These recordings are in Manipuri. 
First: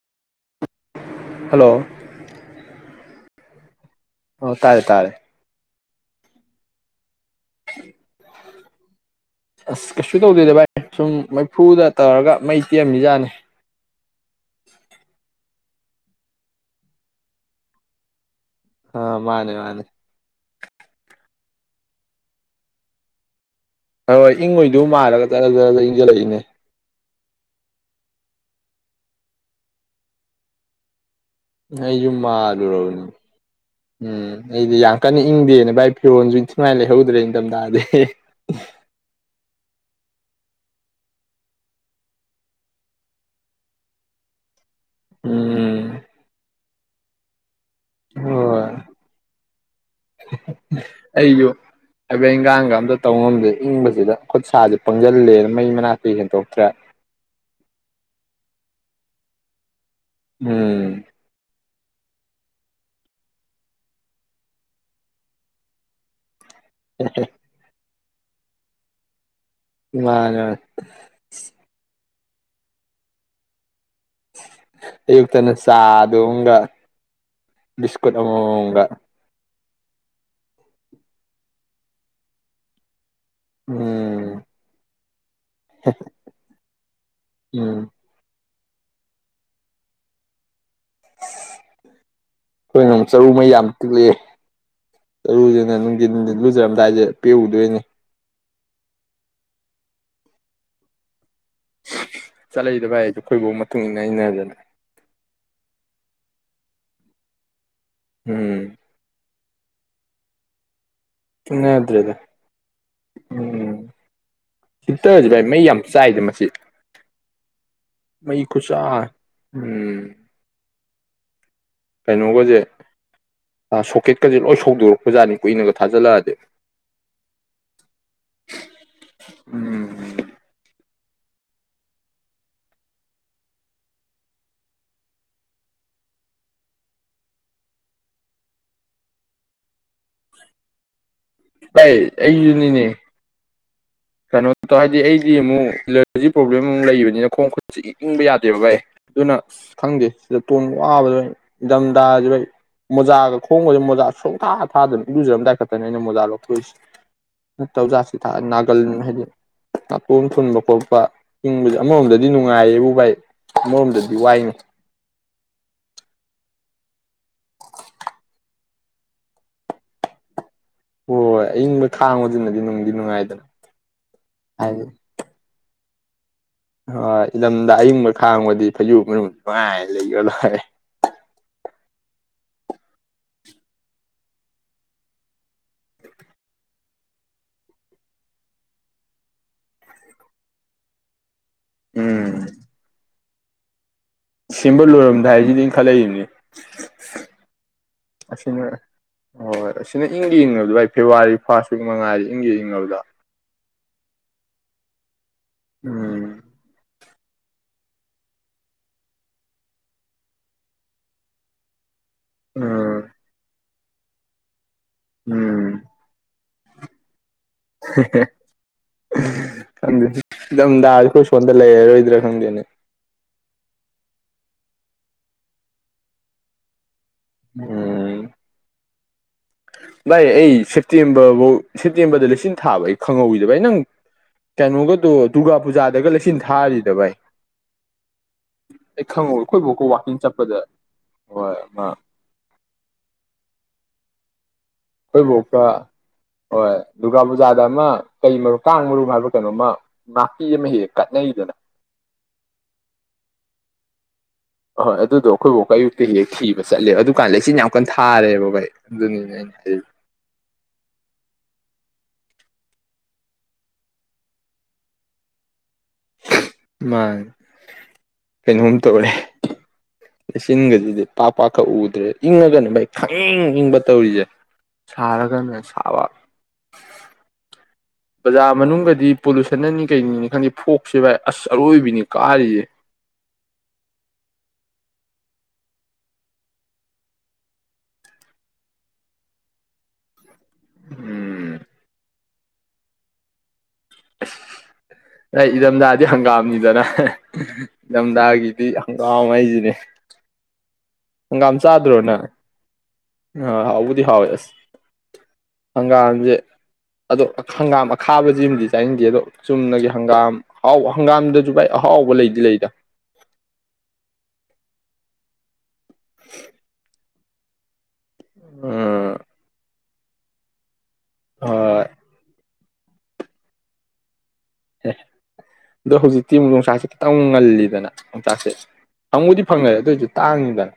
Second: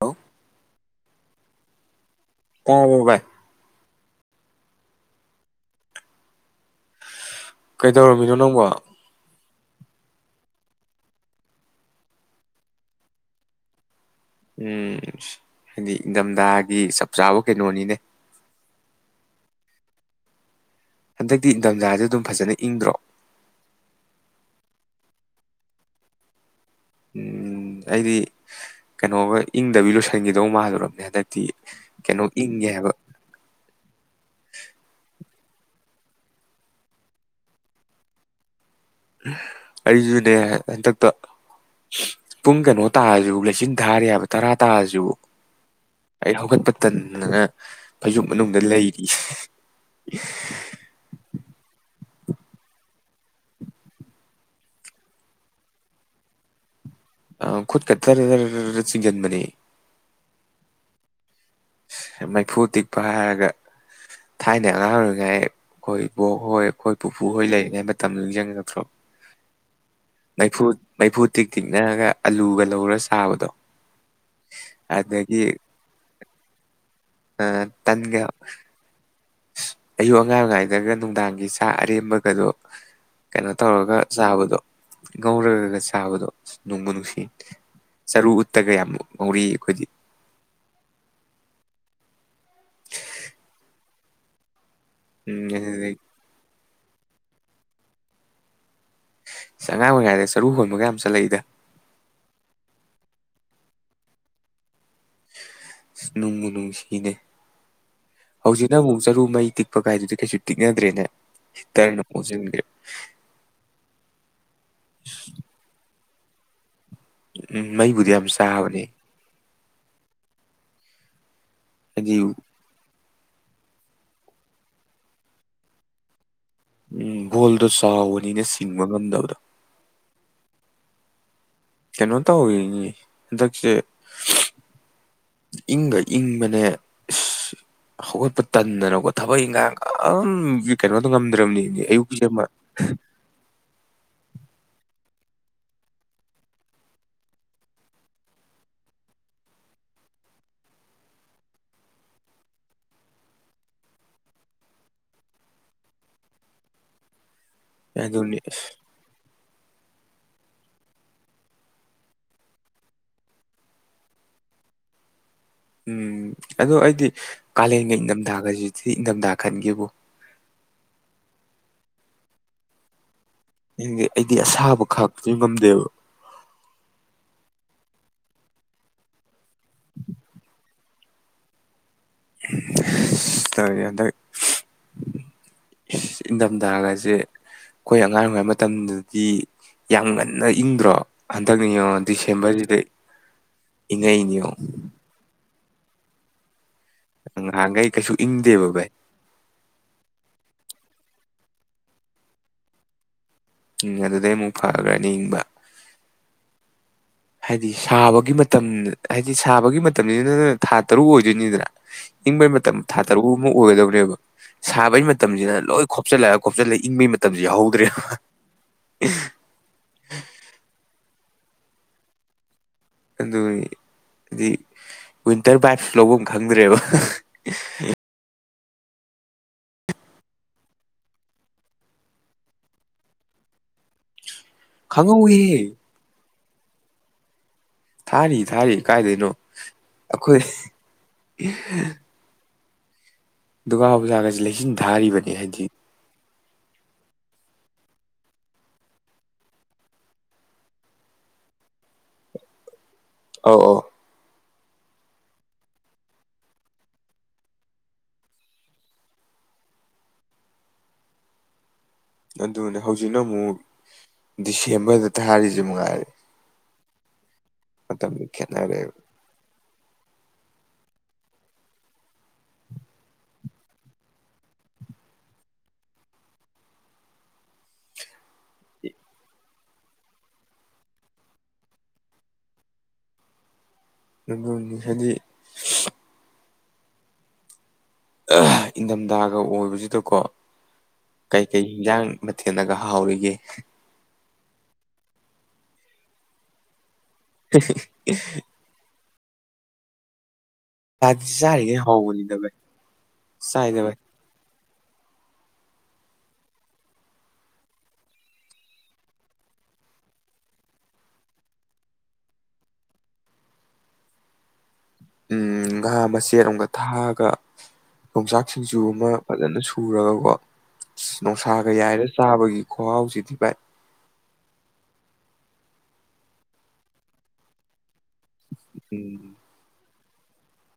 ꯍꯜꯂꯣ ꯍꯜꯂꯣ ꯇꯥꯕ꯭ꯔꯣ ꯚꯥꯏ ꯑꯣ ꯇꯥꯔꯦ ꯇꯥꯔꯦ ꯀꯩꯗꯧꯔꯝꯃꯤꯅꯣ ꯅꯪꯕꯣ [inaudible] ꯑꯁ ꯀꯩꯁꯨ ꯇꯧꯗꯦꯗ ꯚꯥꯏ ꯁꯨꯝ ꯃꯩꯐꯨꯗ ꯇꯧꯔꯒ ꯃꯩ ꯇꯤꯛꯑꯝꯃꯤꯖꯥꯠꯅꯤ ꯎꯝ ꯁ ꯍꯥꯏꯗꯤ ꯏꯪꯊꯝꯊꯥꯒꯤ ꯆꯞ ꯆꯥꯕ ꯀꯩꯅꯣꯅꯤꯅꯦ ꯑ ꯃꯥꯅꯦ ꯃꯥꯅꯦ ꯍꯟꯗꯛꯇꯤ ꯏꯪꯊꯝꯊꯥꯖꯦ ꯑꯗꯨꯝ ꯐꯖꯅ ꯏꯪꯗ꯭ꯔꯣ ꯍꯣꯏ ꯍꯣꯏ ꯏꯪꯉꯣꯏꯗꯧ ꯃꯥꯜꯂꯒ ꯖꯔ ꯖꯔ ꯏꯪꯖꯜꯂꯛꯏꯅꯦ ꯎꯝ ꯑꯩꯗꯤ ꯀꯩꯅꯣꯒ ꯏꯪꯗꯕꯤ ꯂꯣꯏꯁꯤꯟꯈꯤꯗꯧ ꯃꯥꯜꯂꯨꯔꯝꯅꯦ ꯍꯟꯗꯛ ꯑꯩꯁꯨ ꯃꯥꯜꯂꯨꯔꯕꯅꯤ ꯎꯝ ꯑꯩꯗꯤ ꯌꯥꯝ ꯀꯟꯅ ꯏꯪꯗꯦꯅ ꯚꯥꯏ ꯐꯤꯔꯣꯟꯁꯨ ꯏꯊꯤꯅꯨꯡꯉꯥꯏꯅ ꯂꯩꯍꯧꯗ꯭ꯔꯦ ꯏꯊꯝꯊꯥꯗꯤ ꯑꯩꯁꯨꯅꯦ ꯍꯟꯗꯛꯇ ꯄꯨꯡ ꯀꯩꯅꯣ ꯇꯥꯔꯁꯨ ꯂꯩꯆꯤꯟ ꯊꯥꯔꯤ ꯍꯥꯏꯕ ꯇꯔꯥ ꯇꯥꯖꯤꯕꯨ ꯎꯝ ꯑꯩ ꯍꯧꯒꯠꯄ ꯇꯟꯗꯅ ꯐꯩꯖꯨꯞ ꯃꯅꯨꯡꯗ ꯍꯣꯏ ꯂꯩꯔꯤ ꯑꯩꯁꯨ ꯊꯕꯛ ꯏꯪꯒꯥꯡꯒ ꯑꯝꯇ ꯇꯧ ꯉꯝꯗꯦ ꯏꯪꯕꯁꯤꯗ ꯈꯨꯠꯁꯥꯖꯧ ꯄꯪꯖꯜꯂꯦꯅ ꯃꯩ ꯃꯅꯥꯛꯇ ꯍꯦꯟꯗꯣꯛꯇ꯭ꯔꯦ ꯑ ꯈꯨꯠ ꯀ ꯇꯔꯔ ꯔꯔ ꯆꯤꯡꯖꯟꯕꯅꯦ ꯎꯝ ꯃꯩꯐꯨ ꯇꯤꯛꯄ ꯍꯥꯏꯔꯒ ꯊꯥꯏꯅ ꯑꯉꯥꯡ ꯑꯣꯏꯔꯤꯉꯥꯏ ꯈꯣꯏ ꯕꯣꯛ ꯍꯣꯏ ꯑꯩꯈꯣꯏ ꯄꯨꯄꯨ ꯃꯥꯅꯦ ꯍꯣꯏ ꯂꯩꯔꯤꯉꯩꯗ ꯇꯝꯗꯣ ꯅꯤꯡꯖꯪꯉꯛꯇ꯭ꯔꯣ ꯃꯥꯅꯦ ꯃꯩꯐꯨ ꯃꯩꯐꯨ ꯇꯤꯛ ꯇꯤꯛꯅꯒ ꯑꯂꯨꯒ ꯂꯧꯔ ꯆꯥꯕꯗꯣ ꯑꯗꯒꯤ ꯑꯌꯨꯛꯇꯅ ꯆꯥꯗꯝꯒ ꯕꯤꯁꯀꯨꯠ ꯑꯃꯝꯒ ꯑꯁ ꯑꯌꯨꯛ ꯑꯉꯥꯡ ꯑꯣꯏꯉꯥꯏꯗꯒ ꯅꯨꯡꯗꯥꯡꯒꯤ ꯆꯥꯛ ꯑꯔꯦꯝꯕꯒꯗꯣ ꯀꯩꯅꯣ ꯇꯧꯔꯒ ꯎꯝ ꯆꯥꯕꯗꯣ ꯉꯧꯔꯒꯒ ꯁꯥꯕꯗꯣ ꯑ ꯅꯣꯡꯃ ꯅꯨꯡꯁꯤ ꯎꯝ ꯆꯔꯨ ꯇꯒ ꯌꯥꯝ ꯉꯧꯔꯤ ꯑꯩꯈꯣꯏꯗꯤ ꯑꯩꯈꯣꯏꯅꯣꯝ ꯆꯔꯨ ꯃꯩ ꯌꯥꯝ ꯎꯝ ꯇꯤꯛꯂꯛꯑꯦ ꯑꯗꯨꯗꯒꯤ ꯆꯂꯂ ꯌꯥꯝ ꯇꯥꯏꯖꯦ ꯄꯤꯗꯅꯤ ꯆꯉꯥꯡ ꯑꯣꯏꯔꯤꯉꯥꯏꯗꯩ ꯆꯔꯨ ꯍꯣꯟꯕꯒ ꯌꯥꯝ ꯆꯠꯂꯛꯏꯗ ꯆꯠꯂꯛꯏꯗꯣ ꯚꯥꯏꯁꯨ ꯑꯩꯈꯣꯏꯐꯥꯎ ꯃꯇꯨꯡ ꯏꯟꯅ ꯑꯩꯅꯗꯅ ꯅꯨꯡꯒꯤ ꯅꯨꯡ ꯁꯤꯅꯦ ꯎꯝ ꯍꯧꯖꯤꯛꯅ ꯑꯃꯨꯛ ꯆꯔꯨ ꯃꯩ ꯇꯤꯛꯄ ꯀꯥꯏꯗꯨꯗꯤ ꯀꯩꯁꯨ ꯇꯤꯛꯅꯗ꯭ꯔꯦꯅꯦ ꯏ ꯇꯔꯅ ꯏꯟꯅꯗ꯭ꯔꯦꯗ ꯃꯖꯒ ꯍꯤꯠꯇꯔꯁ ꯚꯥꯏ ꯃꯩ ꯌꯥꯝ ꯆꯥꯏꯗ ꯃꯁꯤ ꯎꯝ ꯃꯩꯕꯨꯗꯤ ꯌꯥꯝ ꯃꯩ ꯆꯥꯕꯅꯤ ꯈꯨꯠꯆꯥ ꯎꯝ ꯍꯥꯏꯗꯤ ꯀꯩꯅꯣꯒꯁꯦ ꯁꯣꯀꯦꯠꯀꯁꯦ ꯂꯣꯏ ꯁꯧꯗꯣꯔꯛꯄ ꯖꯠꯅꯤ ꯀꯨꯏꯅꯒ ꯊꯥꯖꯤꯜꯂꯛꯑꯗꯤ ꯎꯝ ꯚꯣꯜꯗꯣ ꯆꯥꯎꯕꯅꯤꯅ ꯁꯤꯡꯕ ꯉꯝꯗꯕꯗꯣ ꯎꯝ ꯀꯩꯅꯣ ꯇꯧꯔꯤꯅꯤ ꯍꯟꯗꯛꯁꯦ ꯏꯪꯕ ꯏꯪꯕꯅꯦ ꯑ ꯍꯧꯒꯠꯄ ꯇꯟꯗꯅꯕꯀ ꯊꯕꯛ ꯏꯪꯈꯥꯡ ꯀꯩꯅꯣ ꯉꯝꯗ꯭ꯔꯕꯅꯤꯅꯦ ꯚꯥꯏ ꯑꯌꯨꯛꯀꯤꯁꯕ ꯑꯩꯁꯨꯅꯤꯅꯦ ꯀꯩꯅꯣ ꯇꯧ ꯍꯥꯏꯗꯤ ꯑꯩꯗꯤ ꯑꯃꯨꯛ ꯑꯦꯂꯔꯖꯤ ꯄ꯭ꯔꯣꯕ꯭ꯂꯦꯝ ꯑꯃꯨꯛ ꯂꯩꯕꯅꯤꯅ ꯈꯣꯡ ꯈꯨꯠꯁ ꯏ ꯏꯪꯕ ꯌꯥꯗꯦꯕ ꯚ ꯑꯩ ꯑꯗꯨꯅ ꯑꯁ ꯈꯪꯗꯦ ꯁꯤꯗ ꯇꯣꯟ ꯋꯥꯕꯗ ꯏꯊꯝꯊꯥꯁꯤꯩ ꯃꯣꯖꯥꯒ ꯈꯣꯡꯒꯁꯦ ꯃꯣꯖꯥ ꯁꯨꯡꯊꯥ ꯊꯥꯗꯅ ꯏꯔꯨꯖꯔꯝꯗꯥꯏ ꯈꯛꯇꯅꯦ ꯑꯩꯅ ꯃꯣꯖꯥ ꯂꯧꯊꯣꯛꯏꯁꯦ ꯇꯧꯖꯁꯤ ꯊ ꯑꯗꯨꯅꯤ ꯀ ꯍꯥꯏꯗꯤꯦ ꯅꯥꯀꯣꯝ ꯊꯨꯟꯕ ꯈꯣꯠꯄ ꯏꯪꯕꯁꯦ ꯑꯃꯔꯣꯝꯗꯗꯤ ꯅꯨꯡꯉꯥꯏꯌꯦꯕꯨ ꯚꯥꯏ ꯑꯃꯔꯣꯝꯗꯗꯤ ꯋꯥꯏꯅꯤ ꯎꯝ ꯑꯗ ꯑꯩꯗꯤ ꯀꯥꯂꯦꯟꯒ ꯏꯪꯊꯝꯊꯥꯒꯁꯤꯗꯤ ꯏꯪꯊꯝꯊꯥ ꯈꯟꯒꯕꯨ ꯍꯣꯏ ꯍꯣꯏ ꯑꯌꯪꯕ ꯊꯥꯡꯉꯗꯨꯅꯗꯤ ꯅꯨꯡꯗꯤ ꯅꯨꯡꯉꯥꯏꯗꯅ ꯑꯩꯗꯤ ꯑꯁꯥꯕ ꯍꯥꯏꯗꯤ ꯈꯥꯛꯇꯁꯨ ꯉꯝꯗꯦꯕ ꯍꯣꯏ ꯏ ꯂꯝꯗ ꯑꯌꯤꯡꯕ ꯈꯥꯡꯕꯗꯤ ꯐꯩꯖꯨ ꯃꯅꯨꯡ ꯅꯨꯡꯉꯥꯏ ꯂꯩꯈ꯭ꯔ ꯂꯣꯏ ꯇꯧꯦ ꯍꯟꯗꯛ ꯏꯪꯊꯝꯊꯥꯒꯁꯦ ꯑꯩꯈꯣꯏ ꯑꯉꯥꯡ ꯑꯣꯏꯔꯤꯉꯩ ꯃꯇꯝꯗꯗꯤ ꯌꯥꯝ ꯉꯟꯅ ꯏꯪꯗ꯭ꯔꯣ ꯍꯟꯗꯛ ꯌꯦꯡꯉꯣ ꯗꯤꯁꯦꯝꯕꯔꯁꯤꯗꯩ ꯁꯤꯝꯕꯜꯂꯨꯔꯝ ꯥꯏꯖꯗꯤ ꯈꯜꯂꯛꯏꯅꯤ ꯅꯍꯥꯟꯈꯩ ꯀꯩꯁꯨ ꯑꯁꯤꯅ ꯏꯪꯗꯦꯕ ꯚꯥꯏ ꯍꯣꯏ ꯍꯣꯏ ꯑꯁꯤꯅ ꯏꯪꯒꯦ ꯌꯦꯡꯉ ꯑꯗꯨꯥꯏ ꯐꯦꯕꯋꯥꯔꯤ ꯐꯥꯔꯁ ꯋꯤꯛ ꯃꯉꯥꯗ ꯏꯪꯒꯤ ꯏꯪꯗ ꯎ ꯑꯗꯨꯗꯩ ꯑꯃꯨꯛ ꯐꯈ꯭ꯔꯅꯤ ꯏꯪꯕ ꯎꯝ ꯍꯥꯏꯗꯤ ꯁꯥꯕꯒꯤ ꯃꯇꯝ ꯍꯥꯏꯗꯤ ꯁꯥꯕꯒꯤ ꯃꯇꯝꯁꯤꯗ ꯅ ꯊꯥ ꯇꯔꯨꯛ ꯑꯣꯏꯗꯣꯏꯅꯤꯗꯅ ꯏꯪꯕꯩ ꯃꯇꯝ ꯊꯥ ꯎꯝ ꯇꯔꯨꯛꯨ ꯑꯣꯏꯒꯗꯧꯅꯤ ꯐꯕ ꯁꯥꯕꯩ ꯃꯇꯝꯁꯤꯅ ꯂꯣꯏ ꯈꯣꯞꯆꯜꯂ ꯈꯣꯞꯆꯜꯂ ꯏꯪꯕ ꯗꯥꯗ ꯈꯨ ꯄꯟꯗꯂ ꯂꯩꯔꯔꯣꯏꯗ꯭ꯔ ꯈꯪꯗꯦꯅꯦ ꯑꯗꯨ ꯍꯥꯏꯗꯤ ꯋꯤꯟꯇꯔ ꯕꯥꯏꯞꯁꯨ ꯂꯧꯕꯝ ꯈꯪꯗ꯭ꯔꯦꯕ ꯑꯣ ꯚꯥꯏ ꯑꯩ ꯁꯦꯞꯇꯦꯝꯕꯔ ꯐꯧ ꯁꯦꯞꯇꯦꯝꯕꯔꯗ ꯂꯤꯁꯤꯡ ꯊꯥꯕ ꯑꯩ ꯈꯪꯍꯧꯋꯁꯦ ꯚꯥꯏ ꯅꯪ ꯀꯩꯅꯣꯒꯗꯣ ꯗꯨꯒꯥ ꯈꯪꯍꯧꯋꯤꯍꯦ ꯄꯨꯖꯥꯗꯒ ꯂ ꯁꯤꯟ ꯊꯥꯔꯤꯗ ꯥꯚꯥꯏ꯫ ꯊꯥꯔꯤ ꯊꯥꯔꯤ ꯀꯥꯏꯗꯣꯏꯅꯣ ꯑꯩꯈꯣꯏꯕꯣꯛꯀ ꯋꯥꯛꯀꯤꯡ ꯑꯩꯈꯣꯏ ꯆꯠꯄꯗ ꯍꯣꯏ ꯑꯃ ꯗꯨꯒꯥ ꯄꯨꯖꯥꯒꯁꯤ ꯂꯩꯁꯤꯟ ꯊꯥꯔꯤꯕꯅꯤ ꯑꯩꯈꯣꯏꯕꯣꯛꯀ ꯍꯥꯏꯗꯤ ꯍꯣꯏ ꯗꯨꯔꯒꯥ ꯄꯨꯖꯥꯗ ꯑꯃ ꯀꯩ ꯃꯔꯨ ꯀꯥꯡ ꯃꯔꯨ ꯍꯥꯏꯕ ꯀꯩꯅꯣꯃ ꯅꯥꯄꯤ ꯑꯃ ꯍꯦꯛ ꯍꯦꯛ ꯀꯠꯅꯩꯗꯅ ꯑꯣ ꯑꯍꯣꯏ ꯑꯗꯨꯗꯣ ꯑꯩꯈꯣꯏ ꯕꯣꯛꯀ ꯑꯌꯨꯛꯇ ꯍꯦꯛ ꯤꯈꯤꯕ ꯆꯠꯂꯦꯕ ꯑꯗꯨꯀꯥꯟꯗ ꯂꯩꯆꯤꯟ ꯌꯥꯝ ꯀꯟ ꯊꯥꯔꯦꯕ ꯚꯥꯏ ꯑꯗꯨꯅꯤꯅꯦ ꯑꯩꯅ ꯍꯥꯏ ꯑꯗꯨꯅꯦ ꯍꯧꯖꯤꯛꯅ ꯑꯃꯨꯛ ꯗꯤꯁꯦꯝꯕꯔꯗ ꯊꯥꯔꯤꯁꯦ ꯃꯉꯥꯏꯔꯦ ꯃꯥ ꯃꯇꯝ ꯃꯇꯝꯃꯤ ꯈꯟꯅꯔꯦ ꯂꯩꯆꯤꯟꯒꯁꯤꯗꯤ ꯄꯥꯛ ꯄꯥꯛꯀꯛ ꯎꯗ꯭ꯔꯦ ꯏꯪꯉꯒꯅ ꯚꯥꯏ ꯈꯪ ꯏꯪꯕ ꯇꯧꯔꯤꯁꯦ ꯁꯥꯔꯒꯅ ꯁꯥꯕ ꯕꯖꯥꯔ ꯃꯅꯨꯡꯗꯗꯤ ꯄꯣꯂꯨꯁꯟꯅꯅꯤ ꯀꯩꯅꯤꯅꯤ ꯈꯪꯗꯦ ꯐꯣꯛꯁꯦ ꯚꯥꯏ ꯑꯁ ꯑꯔꯣꯏꯕꯤꯅꯤ ꯀꯥꯔꯤꯁꯦ ꯑꯗꯨꯅꯤ ꯍꯥꯏꯗꯤ ꯏꯪꯊꯝꯊꯥꯒ ꯑꯣꯏꯕꯁꯤꯗꯀꯣ ꯎꯝ ꯀꯩꯀꯩ ꯏꯟꯖꯥꯡ ꯃꯊꯦꯜꯂꯒ ꯍꯥꯎꯔꯤꯒꯦ ꯑꯁ ꯏꯪꯗꯝꯗꯥꯗꯤ ꯍꯪꯒꯥꯝꯅꯤꯗꯅ ꯏꯪꯗꯝꯗꯒꯗꯤ ꯑꯥꯎ ꯃꯩꯖꯅꯦ ꯆꯥꯗꯤ ꯍꯪꯒꯥꯝ ꯆꯥꯔꯤꯉꯩ ꯆꯥꯗ꯭ꯔꯣꯅꯦ ꯍꯥꯎꯕꯅꯤꯗ ꯚꯥꯏ ꯆꯥꯏꯗ ꯚꯥꯏ ꯅꯪꯍꯥꯎꯕꯨꯗꯤ ꯍꯥꯎꯋꯦ ꯑꯁ ꯍꯪꯒꯥꯝꯁꯦ ꯑꯗꯣ ꯍꯪꯒꯥꯝ ꯑꯈꯥꯕꯁꯤꯃꯗꯤ ꯆꯥꯏꯟꯗꯦ ꯑꯗꯣ ꯆꯨꯝꯅꯒꯤ ꯍꯪꯒꯥꯝ ꯑꯍꯥꯎꯕ ꯍꯪꯒꯥꯝꯗꯁꯨ ꯚꯥꯏ ꯑꯍꯥꯎꯕ ꯂꯩꯗꯤ ꯂꯩꯗ ꯎꯝ ꯉꯥ ꯃꯆꯦꯠ ꯑꯃꯒ ꯊꯥꯛꯑꯥꯒ ꯌꯣꯡꯆꯥꯛ ꯁꯤꯡꯖꯨ ꯑꯃ ꯎꯝ ꯐꯖꯅ ꯁꯨꯔꯒꯀꯣ ꯅꯨꯡꯁꯥꯒ ꯍꯣꯏ ꯌꯥꯏꯔ ꯆꯥꯕꯒꯤ ꯈꯨꯍꯥꯑꯣ ꯁꯤꯊꯤ ꯚꯥꯏ ꯑꯦ ꯑꯗꯣ ꯍꯧꯖꯤꯛꯇꯤ ꯌꯣꯡꯆꯥꯛꯁꯤ ꯈꯤꯇꯪ ꯉꯜꯂꯤꯗꯅ ꯆꯥꯛꯁꯦ ꯎꯝ ꯐꯪꯉꯨꯗꯤ ꯐꯪꯉꯦ ꯑꯗꯨꯑꯣꯏꯁꯨ ꯇꯥꯡꯉꯤꯗꯅꯥ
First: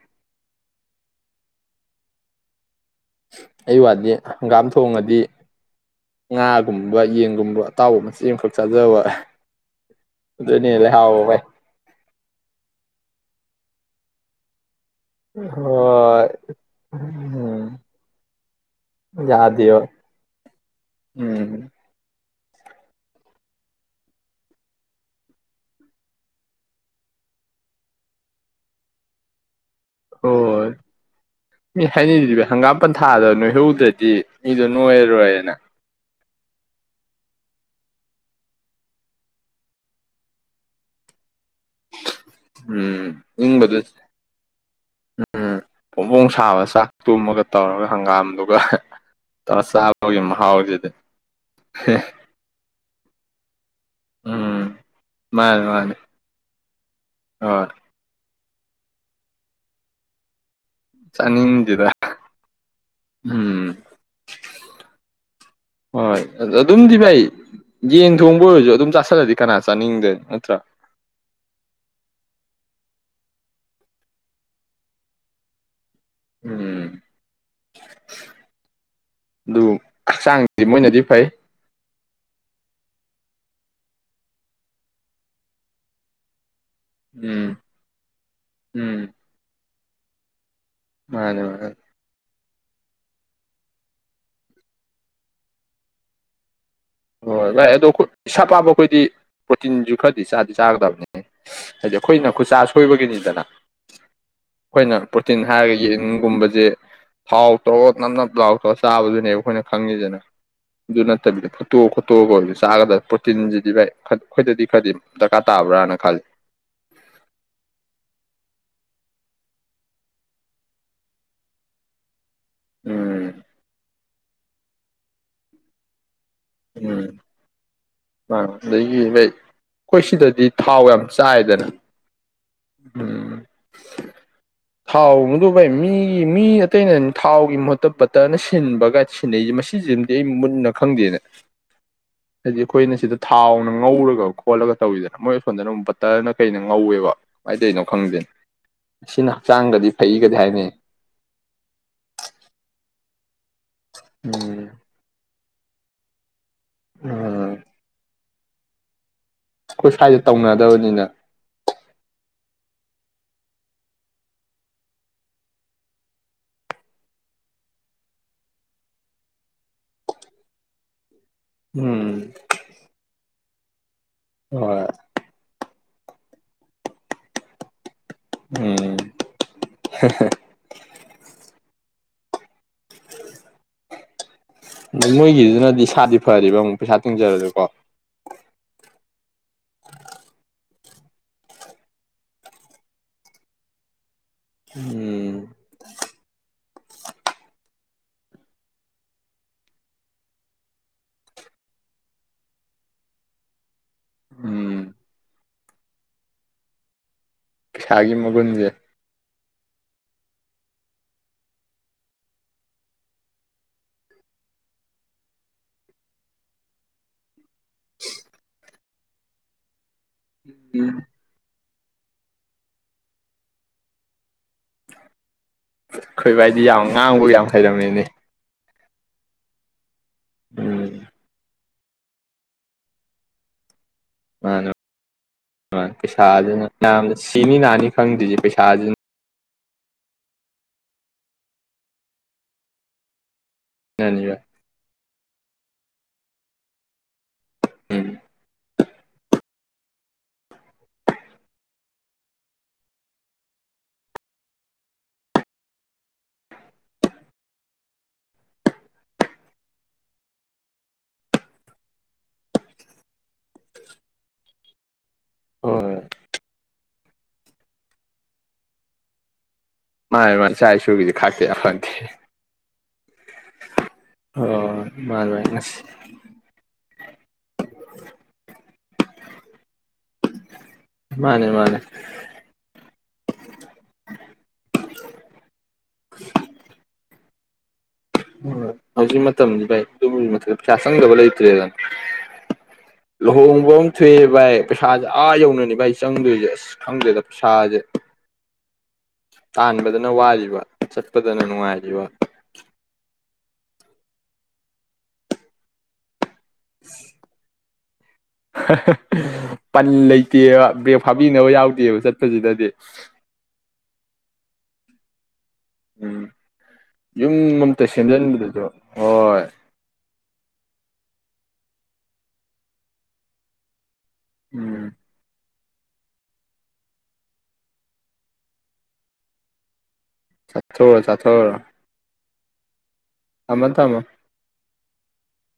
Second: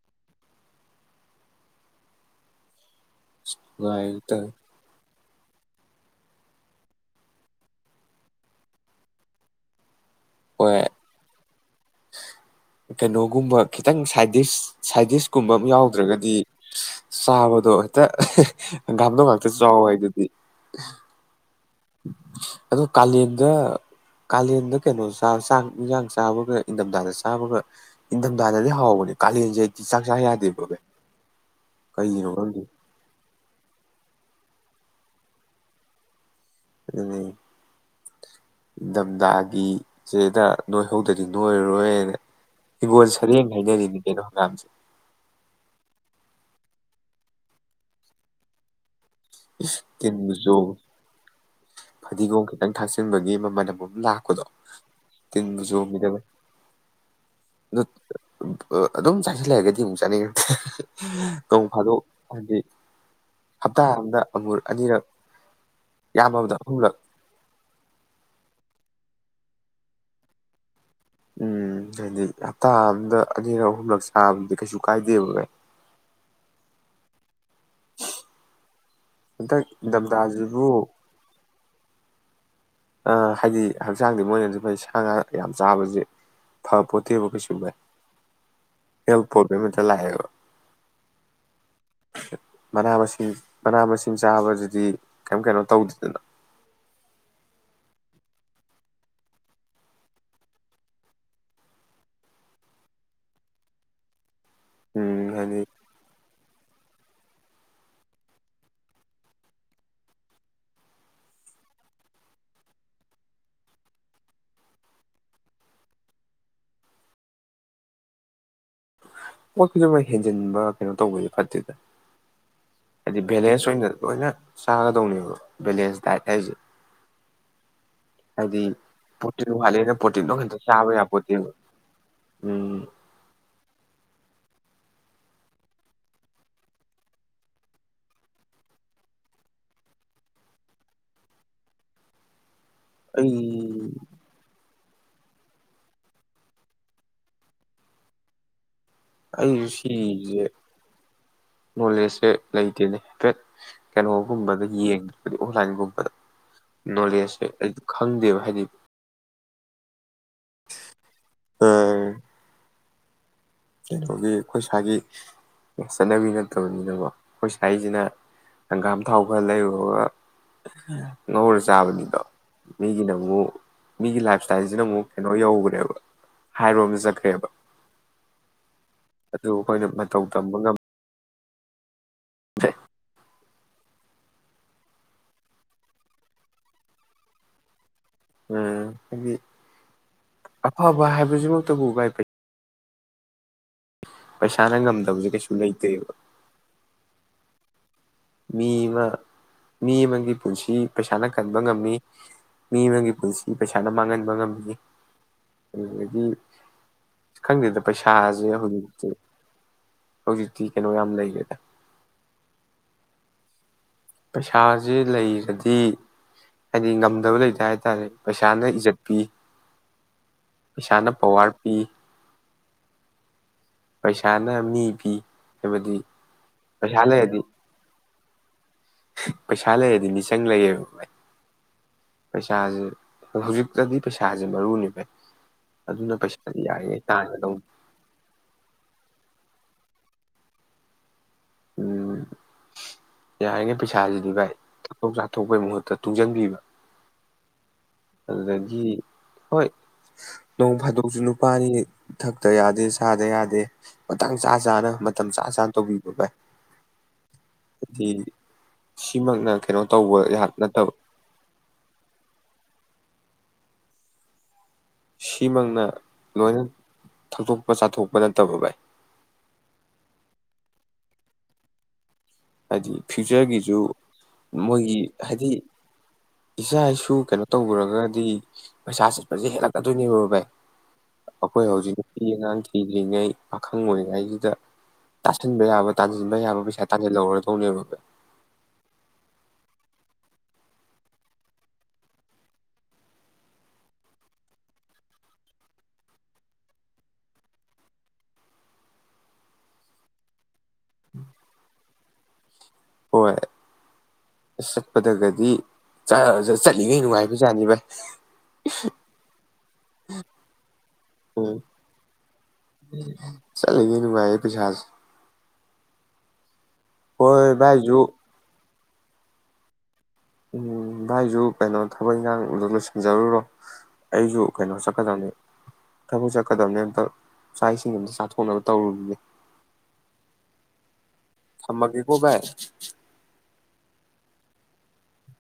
ꯑꯩ ꯋꯥꯗꯤ ꯅꯨꯡꯉꯥꯏꯇꯧꯋꯤ ꯍꯪꯒꯥꯝ ꯊꯣꯡꯉꯗꯤ ꯉꯥꯒꯨꯝꯕ ꯌꯦꯟꯒꯨꯝꯕ ꯑꯇꯥꯎꯕ ꯃꯆꯦ ꯑꯃꯈꯛ ꯆꯥꯖꯕ ꯑꯗꯨ ꯑꯗꯨꯅꯤ ꯍꯣꯏ ꯂꯩ ꯍꯥꯎꯏ ꯚꯏ ꯀꯩꯅꯣꯒꯨꯝꯕ ꯈꯤꯇꯪ ꯁꯥꯏꯗꯤꯤꯁ ꯁꯥꯏꯗꯤꯁꯀꯨꯝꯕ ꯑꯃ ꯍꯣꯏ ꯌꯥꯎꯗ꯭ꯔꯒꯗꯤ ꯎꯝ ꯆꯥꯕꯗꯣ ꯍꯦꯛꯇ ꯍꯪꯒꯥꯝꯗꯣ ꯉꯥꯛꯇ ꯌꯥꯗꯦꯕ ꯆꯥꯎꯋꯦ ꯍꯥꯏ ꯑꯗꯨꯗꯤ ꯎꯝ ꯑꯣ ꯀꯥꯂꯦꯟꯗ ꯀꯥꯂꯦꯟꯗ ꯀꯩꯅꯣ ꯆꯥꯛ ꯏꯟꯁꯥꯡ ꯆꯥꯕꯒ ꯏꯪꯊꯝꯊꯥꯗ ꯆꯥꯕꯒ ꯏꯪꯊꯝꯊꯥꯗꯗꯤ ꯍꯥꯎꯕꯅꯦ ꯀꯥꯂꯦꯟꯁꯦ ꯆꯥꯛ ꯆꯥ ꯌꯥꯗꯦꯕ ꯍꯣꯏ ꯃꯤ ꯀꯩꯒꯤꯅꯣ ꯍꯥꯏꯅꯤꯗꯨꯚ ꯈꯪꯗꯦ ꯍꯪꯒꯥꯝ ꯄꯟꯊꯥꯗ ꯅꯣꯏ ꯍꯧꯗꯔꯗꯤ ꯃꯤꯗꯨ ꯅꯣꯏꯔ ꯔꫭꯏꯅ ꯑꯗꯨ ꯏꯊꯝꯊꯥꯒꯤ ꯆꯦꯗ ꯅꯣꯏꯍꯧꯗꯗꯤ ꯅꯣꯏꯔꯔꯣꯏꯅ ꯎꯝ ꯍꯤꯡꯒꯣꯜ ꯁꯔꯦꯡ ꯅꯤꯡꯕꯗ ꯍꯥꯏꯅꯔꯤꯅꯤ ꯀꯩꯅꯣ ꯍꯪꯒꯥꯝꯁꯦ ꯎꯝ ꯐꫭꯕꯣꯡ ꯁꯥꯕ ꯆ ꯇꯨꯝꯃꯒ ꯇꯧꯔꯒ ꯍꯪꯒꯥꯝꯗꯨꯒ ꯇ ꯆꯒ ꯇꯤꯟꯕꯨꯖꯣ ꯃꯍꯥꯎꯥꯎꯖꯗꯦ ꯐꯗꯤꯒꯣꯝ ꯈꯤꯇꯪ ꯊꯥꯛꯆꯤꯟꯕꯒꯤ ꯃꯃꯜ ꯂꯥꯛꯀꯗꯣ ꯎꯝ ꯃꯥꯅꯤ ꯇꯤꯟꯁꯨ ꯃꯥꯅꯤ ꯃꯤꯗꯕ ꯍꯣꯏ ꯑ ꯑꯗꯨꯝ ꯆꯥꯁꯤꯜꯂꯛꯑꯒꯗꯤ ꯑꯃꯨꯛ ꯆꯥꯅꯤꯡꯉꯦ ꯅꯧ ꯆꯥꯅꯤꯡꯗꯦꯗ ꯐꯥꯗꯣꯛ ꯍꯥꯏꯗꯤ ꯎꯝ ꯍꯞꯇꯥ ꯑꯃꯗ ꯑꯃꯨꯔ ꯑꯅꯤꯔꯛ ꯍꯣꯏ ꯌꯥꯝꯃꯕꯗ ꯑꯍꯨꯝꯂꯛ ꯑꯗꯨꯝꯗꯤ ꯚꯥꯏ ꯌꯦꯟ ꯊꯣꯡꯕ ꯑꯣꯏꯔꯁꯨ ꯑꯗꯨꯝ ꯆ ꯀꯅꯥꯥ ꯆꯥꯅꯤꯗꫭꯏꯅꫭ ꯅꯠꯇꯔ ꯎꯝ ꯍꯥꯏꯗꯤ ꯍꯞꯇꯥ ꯑꯝꯗ ꯑꯅꯤꯔꯛ ꯑꯍꯨꯝꯂꯛ ꯆꯥꯕꯗꯨꯗꯤ ꯀꯩꯁꯨ ꯀꯥꯏꯗꯦꯕ ꯀꯥꯏ ꯎꯝ ꯑꯗꯨ ꯍꯟꯗꯛ ꯍꯛꯆꯥꯡꯗꯤ ꯅꯤꯡꯊꯝꯊꯥꯁꯤꯕꯨ ꯃꯣꯏꯅꯗꯤ ꯐꯩ ꯑ ꯍꯥꯏꯗꯤ ꯍꯛꯆꯥꯡꯗꯤ ꯃꯣꯏꯅꯁꯨ ꯐꯩ ꯁꯥ ꯉꯥ ꯌꯥꯝ ꯆꯥꯕꯁꯦ ꯐꯥꯄꫭꯠꯇꯦꯕ ꯎꯝ ꯀꯩꯁꯨꯚꯥꯏ ꯎꯝ ꯍꯦꯜ ꯄꯔꫭꯕꯂꯦꯝ ꯆꯂꯥꯏꯣ ꯃꯥꯅꯦ ꯃꯥ ꯃꯅꯥ ꯃꯁꯤꯡ ꯃꯅꯥ ꯃꯁꯤꯡ ꯆꯥꯕꯁꯤꯗꯤ ꯀꯔꯤꯝ ꯀꯩꯅꯣ ꯇꯧꯗꯦꯗꯅ ꯍꯣꯏ ꯂꯥꯛꯑꯦ ꯑꯗꯣ ꯏꯁꯥ ꯄꯥꯕ ꯑꯩꯈꯣꯏꯗꯤ ꯄ꯭ꯔꯣꯇꯤꯟꯁꯨ ꯈꯔꯗꯤ ꯆꯥꯗꯤ ꯆꯥꯒꯗꯕꯅꯤ ꯍꯥꯏꯗꯤ ꯑꯩꯈꯣꯏꯅ ꯈꯨꯠꯆꯥ ꯁꯣꯏꯕꯒꯤꯅꯤꯗꯅ ꯑꯩꯈꯣꯏꯅ ꯎꯝ ꯄ꯭ꯔꯣꯇꯤꯟ ꯍꯥꯏꯗꯤ ꯍꯥꯏꯔꯒ ꯌꯦꯅꯨꯡꯒꯨꯝꯕꯁꯦ ꯊꯥꯎ ꯇꯔꯣ ꯅꯞ ꯅꯞ ꯂꯥꯎꯊ꯭ꯔ ꯆꯥꯕꯗꯨꯅꯦꯕ ꯑꯩꯈꯣꯏꯅ ꯈꯪꯉꯤꯗꯅ ꯑꯗꯨ ꯅꯠꯇꯕꯤꯗ ꯈꯠꯇꯣ ꯈꯣꯠꯇꯣꯛꯑꯒ ꯆꯥꯒꯗ ꯄ꯭ꯔꯣꯇꯤꯟꯁꯤꯗꯤ ꯚꯥꯏ ꯑꯩꯈꯣꯏꯗꯗꯤ ꯈꯔꯗꯤ ꯗꯔꯀꯥꯔ ꯇꯥꯕ꯭ꯔꯥꯅ ꯈꯜꯂꯤ ꯍꯣꯏ ꯈꯨꯗꯤꯡꯃꯛ ꯍꯦꯟꯖꯤꯟꯕ ꯀꯩꯅꯣ ꯇꯧꯕꯁ ꯐꯠꯇꯦꯗ ꯍꯥꯏꯗꯤ ꯎꯝ ꯕꯦꯂꯦꯟꯁꯠ ꯑꫭꯏꯅ ꯂꯣꯏꯅ ꯆꯥꯒꯗꯧꯅꯦꯕ ꯕꯦꯂꯦꯟꯁ ꯗꯥꯏꯠ ꯍꯥꯏꯁꯦ ꯎꯝ ꯍꯥꯏꯗꯤ ꯑꯗꯒꯤ ꯍ ꯄ꯭ꯔꯣꯇꯤꯟ ꯋꯥꯠꯂꯦꯅ ꯑꯩꯈꯣꯏ ꯄ꯭ꯔꯣꯇꯤꯟꯗꯣ ꯁꯤꯗꯗꯤ ꯈꯛꯇ ꯊꯥꯎ ꯆꯥꯕ ꯌꯥꯝ ꯌꯥꯄꯣꯠꯇꯦꯕ ꯆꯥꯏꯗꯅ ꯎꯝ ꯎꯝ ꯊꯥꯎ ꯃꯗ ꯚꯥꯏ ꯃꯤꯒꯤ ꯃꯤ ꯑꯇꯩꯅ ꯊꯥꯎꯒꯤ ꯃꯍꯨꯠꯇ ꯕꯠꯇꯅ ꯁꯤꯟꯕꯒꯥꯏ ꯁꯤꯟꯅꯩꯁꯦ ꯃꯁꯤꯁꯤꯃꯗꯤ ꯑꯩ ꯃꯨꯟꯅ ꯈꯪꯗꯦꯅꯦ ꯍꯥꯏꯗꯤ ꯑꯩꯈꯣꯏꯅ ꯁꯤꯗ ꯑꯩ ꯊꯥꯎꯅ ꯉꯧꯔꯒ ꯈꯣꯠꯂꯒ ꯇꯧꯋꯤꯗꯅ ꯃꯣꯏ ꯁꯁꯣꯟꯝꯗꯅ ꯑꯃꯨꯛ ꯄꯠꯇꯅ ꯀꯩꯅ ꯉꯧꯋꯦꯕ ꯃꯥꯏꯇꯩꯩꯅꯣ ꯈꯪꯗꯦꯅꯦ ꯑꯩꯁꯨ ꯁꯤꯒꯤꯁꯦ ꯅꯣꯂꯦꯖꯁꯦ ꯂꯩꯇꯦꯅꯦ ꯇꯠ ꯀꯩꯅꯣꯒꯨꯝꯕꯗ ꯎꯝ ꯌꯦꯡꯉ ꯑꯣ ꯂꯥꯏꯒꯨꯝꯕꯗ ꯎꯝ ꯅꯣꯂꯦꯖꯁꯦ ꯈꯪꯗꯦ ꯍꯥꯏꯅꯤ ꯈꯁ ꯍꯥꯏꯦ ꯇꯧꯅꯗꯕꯅꯤꯅ ꯀꯩꯅꯣꯒꯤ ꯑꯩꯈꯣꯏ ꯏꯁꯥꯒꯤ ꯆꯠꯅꯕꯤ ꯅꯠꯇꯕꯅꯤꯅꯀꯣ ꯑꯩꯈꯣꯏ ꯁꯥꯒꯤꯁꯤꯅ ꯍꯪꯒꯥꯝ ꯊꯥꯎ ꯈꯔ ꯂꯩꯔꯨꯔꯒ ꯉꯍꯔ ꯎꯝ ꯆꯥꯕꯅꯤꯗꯣ ꯃꯤꯒꯤꯗ ꯑꯗꯨ ꯃꯤꯒꯤ ꯂꯥꯏꯐ ꯏꯁ꯭ꯇꯥꯏꯜꯁꯤꯅ ꯍꯣꯏ ꯑꯃꯨꯛ ꯀꯩꯅꯣ ꯌꯧꯕꯅꯦꯕ ꯍꯥꯏꯔꯣꯕ ꯆꯠꯈ꯭ꯔꯦꯕ ꯎꯝ ꯑꯗꯨ ꯑꯩꯈꯣꯏꯅ ꯃꯇꯧ ꯇꯝꯕ ꯉ ꯃꯣꯏꯒꯤꯗꯨꯅꯗꯤ ꯏꯁꯥꯗꯤ ꯐꯔꯤꯕ ꯑꯃꯨꯛ ꯄꯩꯁꯥ ꯇꯨꯡꯖꯔꯁꯨꯀꯣ ꯍꯥꯏꯗꯤ ꯑꯐꯕ ꯍꯥꯏꯕꯁꯤꯃꯛꯇꯕꯨ ꯎꯒꯥꯏ ꯐꯩ ꯄꯩꯁꯥꯅ ꯉꯝꯗꯕꯁꯦ ꯎꯝ ꯀꯩꯁꯨ ꯂꯩꯇꯦꯕ ꯃꯤ ꯑꯃ ꯃꯤ ꯑꯃꯒꯤ ꯄꯨꯟꯁꯤ ꯄꯩꯁꯥꯅ ꯀꯟꯕ ꯉꯝꯃꯤ ꯃꯤ ꯑꯃꯒꯤ ꯄꯨꯟꯁꯤ ꯄꯩꯁꯥꯅ ꯃꯥꯡꯍꯟꯕ ꯉꯝꯃꯤ ꯎꯝ ꯑꯗꯨꯗꯒꯤ ꯈꯪꯗꯦꯗ ꯄꯩꯁꯥꯒꯤ ꯄꯩꯁꯥꯁꯦ ꯃꯒꯨꯟꯁꯦ ꯍꯧꯖꯤꯤ ꯍꯧꯖꯤꯛꯇꯤ ꯀꯩꯅꯣ ꯌꯥꯝ ꯂꯩꯒꯦꯗ ꯄꯩꯁꯥꯁꯦ ꯂꯩꯔꯗꯤ ꯍꯥꯏꯗꯤ ꯉꯝꯗꯕ ꯂꯩꯇ ꯍꯥꯏ ꯇꯥꯔꯦ ꯄꯩꯁꯥꯅ ꯏꯖꯠ ꯄꯤ ꯑꯩꯈꯣꯏ ꯄꯩꯁꯥꯅ ꯄꯋꯥꯔ ꯄꯤ ꯄꯩꯁꯥꯅ ꯃꯤ ꯄꯤ ꯍꯥꯏꯕꯗꯤ ꯑꯩꯈꯣꯏ ꯏꯗꯤ ꯌꯥꯝ ꯉꯥꯡꯕꯕꯨ ꯌꯥꯝ ꯍꯩꯔꯝꯃꯤꯅꯦ ꯄꯩꯁꯥꯂꯦ ꯍꯥꯏꯗꯤꯅꯤ ꯆꯪ ꯎꯝ ꯂꯩꯌꯦꯕꯚ ꯄꯩꯁꯥꯁꯦ ꯍꯧꯖꯤꯛ ꯑꯗꯨꯅ ꯄꯩꯁꯥꯗꯤ ꯄꯩꯁꯥꯗꯨꯅ ꯌꯥꯔꯤꯉꯩ ꯃꯅ ꯁꯤꯅꯤ ꯇꯥꯟꯒꯗꯧꯅꯤ ꯅꯥꯅꯤ ꯈꯪꯗ꯭ꯔꯤꯁꯤ ꯄꯩꯁꯥꯁꯤꯅ ꯎꯝ ꯌꯥꯔꯤꯅꯦ ꯄꯩꯁꯥꯗꯨꯗꯤ ꯚꯥꯏ ꯆꯥꯊꯣꯛ ꯆꯥꯊꯣꯛꯄꯩ ꯃꯍꯨꯠꯇ ꯇꯨꯡꯁꯤꯟꯕꯤꯕ ꯎꯝ ꯑꯗꯨ ꯍꯣꯏ ꯅꯣꯡ ꯐꯥꯗꯣꯛꯁꯨ ꯅꯨꯄꯥꯅꯤ ꯊꯛꯇ ꯌꯥꯗꯦ ꯁꯥꯗ ꯌꯥꯗꯦ ꯃꯇꯥꯡ ꯆꯥ ꯆꯥꯅ ꯃꯇꯝ ꯆꯥ ꯆꯥꯅ ꯇꯧꯕꯤꯕ ꯚꯥꯏ ꯍꯥꯏꯗꯤ ꯁꯤꯃꯛꯅ ꯀꯩꯅꯣ ꯇꯧꯕꯍꯥꯛ ꯅꯠꯇꯕ ꯁꯤꯃꯛꯅ ꯍꯣꯏ ꯂꯣꯏꯅ ꯊꯛꯛꯇꯣꯛꯄ ꯆꯥꯊꯣꯛꯄ ꯅꯠꯇꯕ ꯚꯥꯏ ꯃꯥꯅꯦ ꯃꯥꯥꯏ ꯆꯥꯏ ꯁꯨꯕꯤ ꯈꯥꯛꯀꯦ ꯑꯗꯤ ꯍꯥꯏꯗꯤ ꯐ꯭ꯌꯨꯆꯔꯒꯤꯁꯨ ꯍꯣꯏ ꯃꯣꯏꯒꯤ ꯃꯥꯅꯦ ꯍꯥꯏꯗꯤ ꯃꯥꯅꯦ ꯏꯆꯥ ꯏꯁꯨ ꯀꯩꯅꯣ ꯇꯧꯔꯨꯔꯒꯗꯤ ꯄꯩꯁꯥ ꯆꯠꯄꯁꯤ ꯍꯦꯜꯂꯛꯀꯅꯤ ꯑꯗꯨꯅꯦꯕꯣ ꯚꯏ ꯃꯥꯅꯦ ꯑꯩꯈꯣꯏ ꯃꯥꯅꯦ ꯍꯧꯖꯤꯛ ꯅꯨꯄꯤ ꯑꯉꯥꯡ ꯊꯤꯗ꯭ꯔꯤꯉꯩ ꯄꯥꯈꯪ ꯑꯣꯏꯔꯤꯉꯩꯁꯤꯗ ꯇꯥꯁꯟꯕ ꯌꯥꯕ ꯇꯥꯟꯁꯤꯟꯕ ꯌꯥꯕ ꯄꯩꯁꯥ ꯇꯥꯁꯤꯜꯍꯔ ꯍꯅꯦꯕ ꯍꯧꯖꯤꯛ ꯃꯇꯝꯗꯤ ꯚꯥꯏ ꯑꯗꯨꯝ ꯃꯊ ꯄꯩꯁꯥ ꯆꯪꯗꯕ ꯂꯩꯇ꯭ꯔꯦꯗꯅ ꯂꯨꯍꯣꯡꯕ ꯑꯃ ꯊꯣꯛꯑꯦ ꯚꯥꯏ ꯄꯩꯁꯥꯁꯦ ꯑꯥ ꯌꯧꯅꯅꯤ ꯚꯥꯏ ꯆꯪꯗꯣꯏꯁꯦ ꯑꯁ ꯈꯪꯗꯦꯗ ꯄꯩꯁꯥꯁꯦ ꯇꯥꯟꯕꯗꯅ ꯋꯥꯔꯤꯕ ꯆꯠꯄꯗꯅꯦꯅꯅꯨꯡꯉꯥꯏ ꯋꯥ ꯍꯣꯏ ꯑꯁ ꯆꯠꯄꯗꯒꯗꯤ ꯑ ꯆꯠꯂꯤꯉꯩ ꯅꯨꯡꯉꯥꯏꯕꯖꯥꯅꯤꯕ ꯄꯟ ꯂꯩꯇꯦꯕ ꯕ꯭ꯔꯦꯛ ꯐꯥꯕꯤꯅꯕ ꯎꯝ ꯌꯥꯎꯗꯦꯕ ꯆꯠꯄꯁꯤꯗꯗꯤ ꯆꯠꯂꯤꯉꯩ ꯅꯨꯡꯉꯥꯏꯌꯦ ꯄꯩꯁꯥꯁꯦ ꯎꯝ ꯌꯨꯝ ꯍꯣꯏ ꯑꯝꯇ ꯚꯥꯏꯁꯨ ꯁꯦꯝꯖꯤꯟꯕꯗꯁꯨ ꯍꯣꯏ ꯎꯝ ꯚꯥꯏꯁꯨ ꯀꯩꯅꯣ ꯊꯕꯛ ꯏꯪꯈꯥꯡꯗ ꯂꯣꯏꯁꯤꯟꯖꯔꯨꯔꯣ ꯑꯩꯁꯨ ꯀꯩꯅꯣ ꯎꯝ ꯆꯠꯀꯗꯕꯅꯤ ꯊꯕꯛ ꯆꯠꯀꯗꯕꯅꯦ ꯑꯝꯇ ꯆꯥꯛ ꯏꯁꯤꯡ ꯑꯝꯇ ꯆꯥꯊꯣꯛꯅꯕ ꯇꯧꯔꯨꯔꯤꯒꯦ ꯆꯠꯊ ꯆꯠꯊ ꯚꯥꯏ ꯊꯃ ꯊꯃ